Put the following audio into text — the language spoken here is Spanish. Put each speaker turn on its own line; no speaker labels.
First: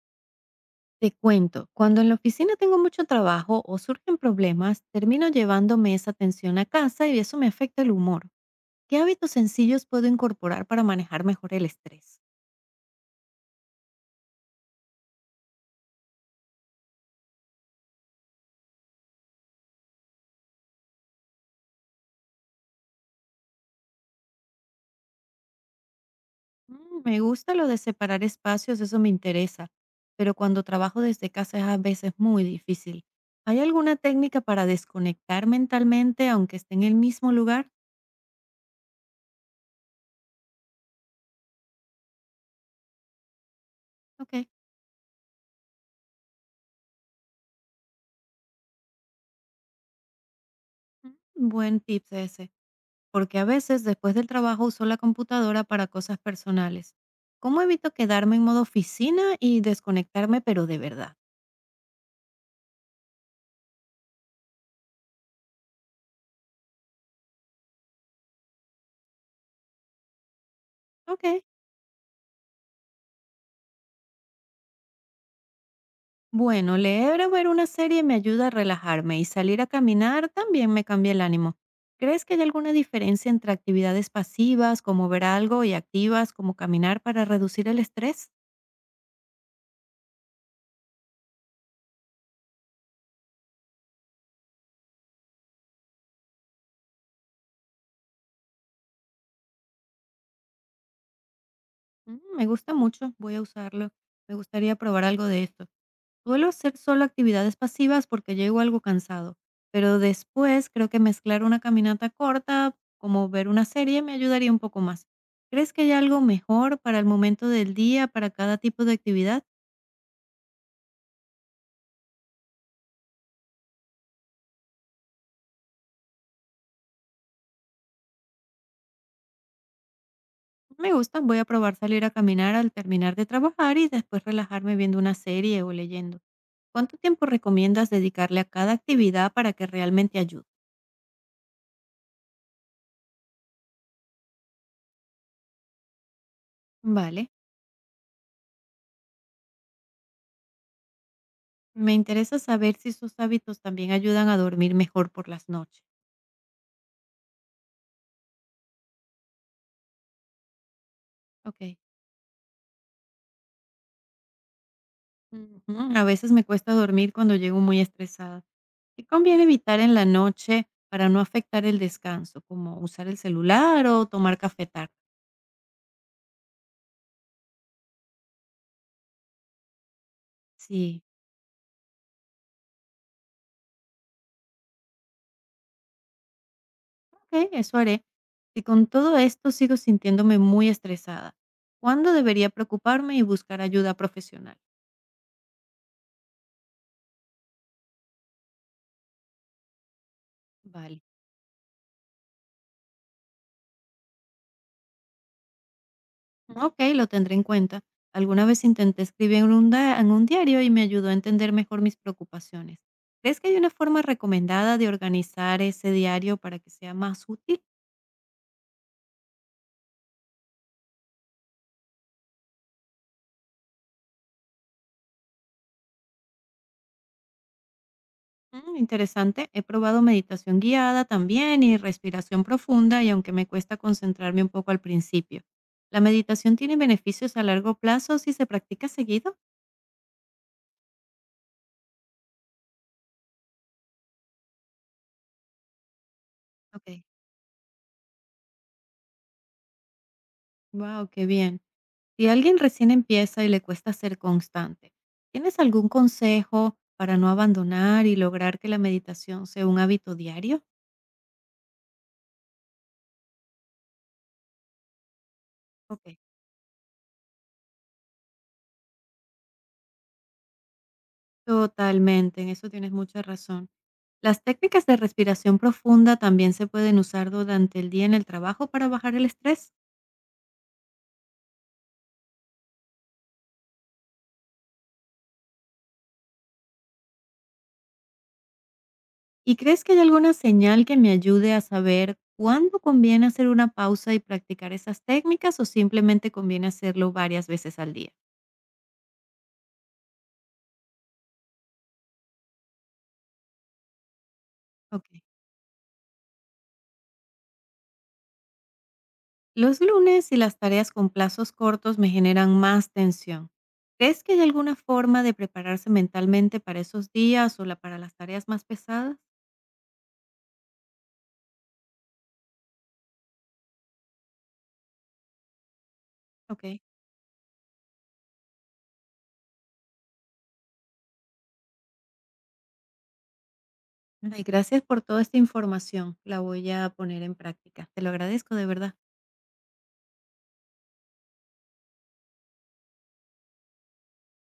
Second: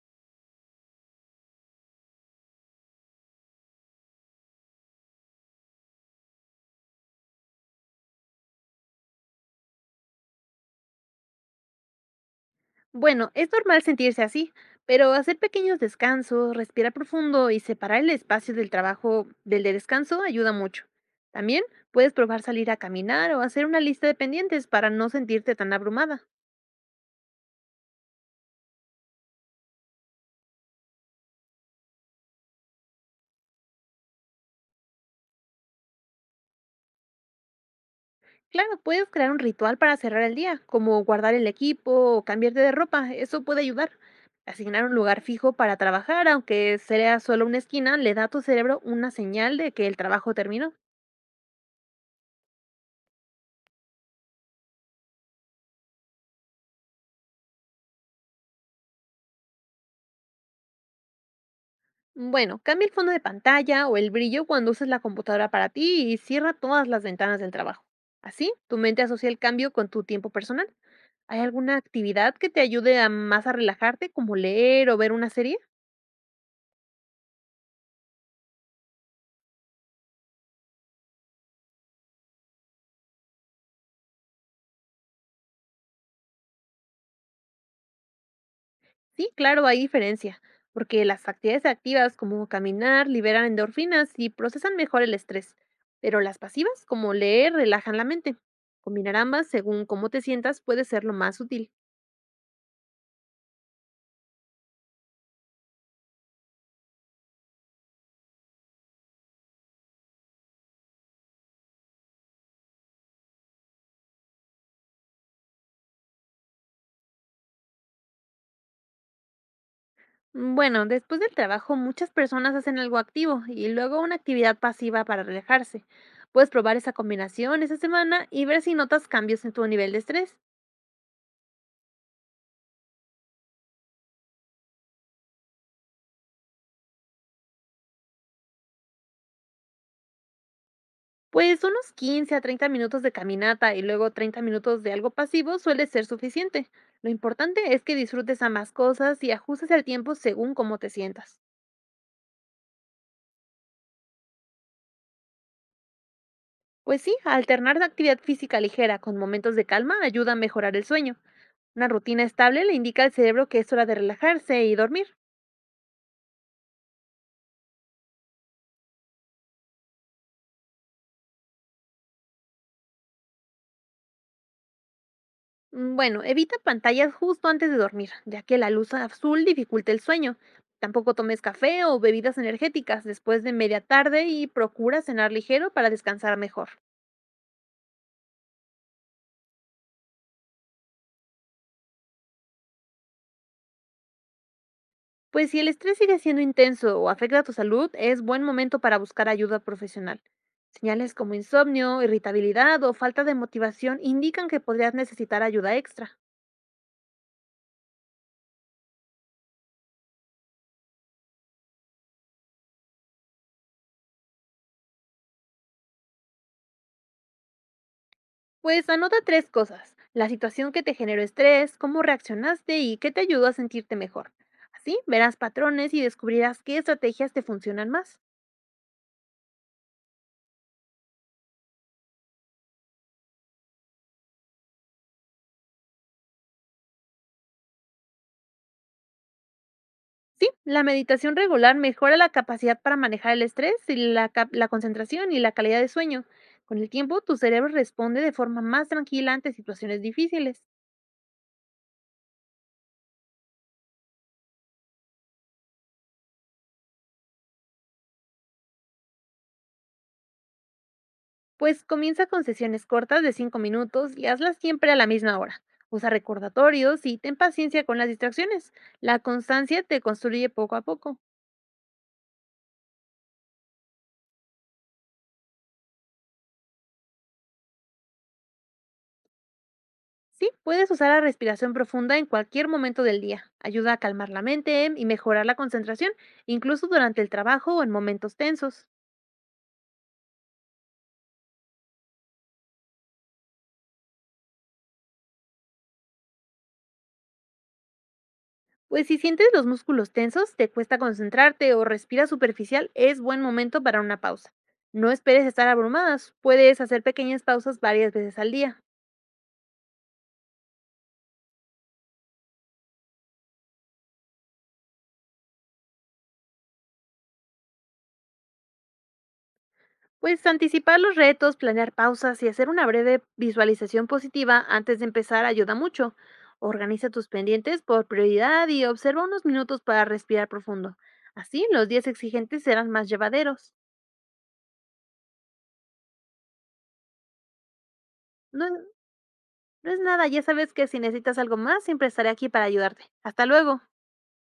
Te cuento, cuando en la oficina tengo mucho trabajo o surgen problemas, termino llevándome esa tensión a casa y eso me afecta el humor. ¿Qué hábitos sencillos puedo incorporar para manejar mejor el estrés?
Bueno, es normal sentirse así, pero hacer pequeños descansos, respirar profundo y separar el espacio del trabajo del de descanso ayuda mucho. También puedes probar salir a caminar o hacer una lista de pendientes para no sentirte tan abrumada.
Mm, me gusta lo de separar espacios, eso me interesa, pero cuando trabajo desde casa es a veces muy difícil. ¿Hay alguna técnica para desconectar mentalmente aunque esté en el mismo lugar?
Claro, puedes crear un ritual para cerrar el día, como guardar el equipo o cambiarte de ropa, eso puede ayudar.
Ok,
Asignar un lugar fijo para trabajar, aunque sea solo una esquina, le da a tu cerebro una señal de que el trabajo terminó.
mm, buen tips ese, porque a veces después del trabajo uso la computadora para cosas personales. ¿Cómo evito quedarme en modo oficina y desconectarme, pero de verdad?
Bueno, cambia el fondo de pantalla o el brillo cuando uses la computadora para ti y cierra todas las ventanas del trabajo. Así, tu mente asocia el cambio con tu tiempo personal.
Ok.
¿Hay alguna actividad que te ayude a más a relajarte, como leer o ver una serie?
Bueno, leer o ver una serie me ayuda a relajarme y salir a caminar también me cambia el ánimo. ¿Crees que hay alguna diferencia entre actividades pasivas como ver algo y activas como caminar para reducir el estrés?
Sí, claro, hay diferencia, porque las actividades activas, como caminar, liberan endorfinas y procesan mejor el estrés, pero las pasivas, como leer, relajan la mente. Combinar ambas según cómo te sientas puede ser lo más útil.
Mm, me gusta mucho, voy a usarlo. Me gustaría probar algo de esto. Suelo hacer solo actividades pasivas porque llego algo cansado, pero después creo que mezclar una caminata corta, como ver una serie, me ayudaría un poco más. ¿Crees que hay algo mejor para el momento del día, para cada tipo de actividad?
Bueno, después del trabajo muchas personas hacen algo activo y luego una actividad pasiva para relajarse. Puedes probar esa combinación esa semana y ver si notas cambios en tu nivel de estrés.
Me gusta, voy a probar salir a caminar al terminar de trabajar y después relajarme viendo una serie o leyendo. ¿Cuánto tiempo recomiendas dedicarle a cada actividad para que realmente ayude?
Pues unos 15 a 30 minutos de caminata y luego 30 minutos de algo pasivo suele ser suficiente. Lo
Vale,
importante es que disfrutes ambas cosas y ajustes el tiempo según cómo te sientas.
me interesa saber si sus hábitos también ayudan a dormir mejor por las noches.
Pues sí, alternar la actividad física ligera con momentos de calma ayuda a mejorar el sueño.
Ok.
Una rutina estable le indica al cerebro que es hora de relajarse y dormir.
Ujú. A veces me cuesta dormir cuando llego muy estresada. ¿Qué conviene evitar en la noche para no afectar el descanso? Como usar el celular o tomar café tarde.
Bueno, evita pantallas justo antes de dormir, ya que la luz azul dificulta el sueño.
Sí,
Tampoco tomes café o bebidas energéticas después de media tarde y procura cenar ligero para descansar mejor.
ok, eso haré. Si con todo esto sigo sintiéndome muy estresada, ¿cuándo debería preocuparme y buscar ayuda profesional?
Pues si el estrés sigue siendo intenso o afecta a tu salud, es buen momento para buscar ayuda profesional.
Vale.
Señales como insomnio, irritabilidad o falta de motivación indican que podrías necesitar ayuda extra.
Ok, lo tendré en cuenta. Alguna vez intenté escribir en en un diario y me ayudó a entender mejor mis preocupaciones. ¿Crees que hay una forma recomendada de organizar ese diario para que sea más útil?
Pues anota tres cosas, la situación que te generó estrés, cómo reaccionaste y qué te ayudó a sentirte mejor. Así verás patrones y descubrirás qué estrategias te funcionan más.
Mm, interesante. He probado meditación guiada también y respiración profunda, y aunque me cuesta concentrarme un poco al principio. ¿La meditación tiene beneficios a largo plazo si se practica seguido?
Sí, la meditación regular mejora la capacidad para manejar el estrés y la concentración y la calidad de sueño. Con
Ok.
el tiempo, tu cerebro responde de forma más tranquila ante situaciones difíciles.
Wow, qué bien. Si alguien recién empieza y le cuesta ser constante, ¿tienes algún consejo para no abandonar y lograr que la meditación sea un hábito diario?
Pues comienza con sesiones cortas de 5 minutos y hazlas siempre a la misma hora. Usa
Ok.
recordatorios y ten paciencia con las distracciones. La constancia te construye poco a poco.
Totalmente, en eso tienes mucha razón. Las técnicas de respiración profunda también se pueden usar durante el día en el trabajo para bajar el estrés.
Sí, puedes usar la respiración profunda en cualquier momento del día. Ayuda a calmar la mente y mejorar la concentración, incluso durante el trabajo o en momentos tensos.
¿Y crees que hay alguna señal que me ayude a saber cuándo conviene hacer una pausa y practicar esas técnicas, o simplemente conviene hacerlo varias veces al día?
Pues si sientes los músculos tensos, te cuesta concentrarte o respiras superficial, es buen momento para una pausa.
Ok.
No esperes estar abrumadas, puedes hacer pequeñas pausas varias veces al día.
Los lunes y las tareas con plazos cortos me generan más tensión. ¿Crees que hay alguna forma de prepararse mentalmente para esos días, para las tareas más pesadas?
Pues anticipar los retos, planear pausas y hacer una breve visualización positiva antes de empezar ayuda mucho.
Ok.
Organiza tus pendientes por prioridad y observa unos minutos para respirar profundo. Así los días exigentes serán más llevaderos.
Ay, gracias por toda esta información. La voy a poner en práctica. Te lo agradezco de
No,
verdad.
no es nada, ya sabes que si necesitas algo más, siempre estaré aquí para ayudarte. Hasta luego.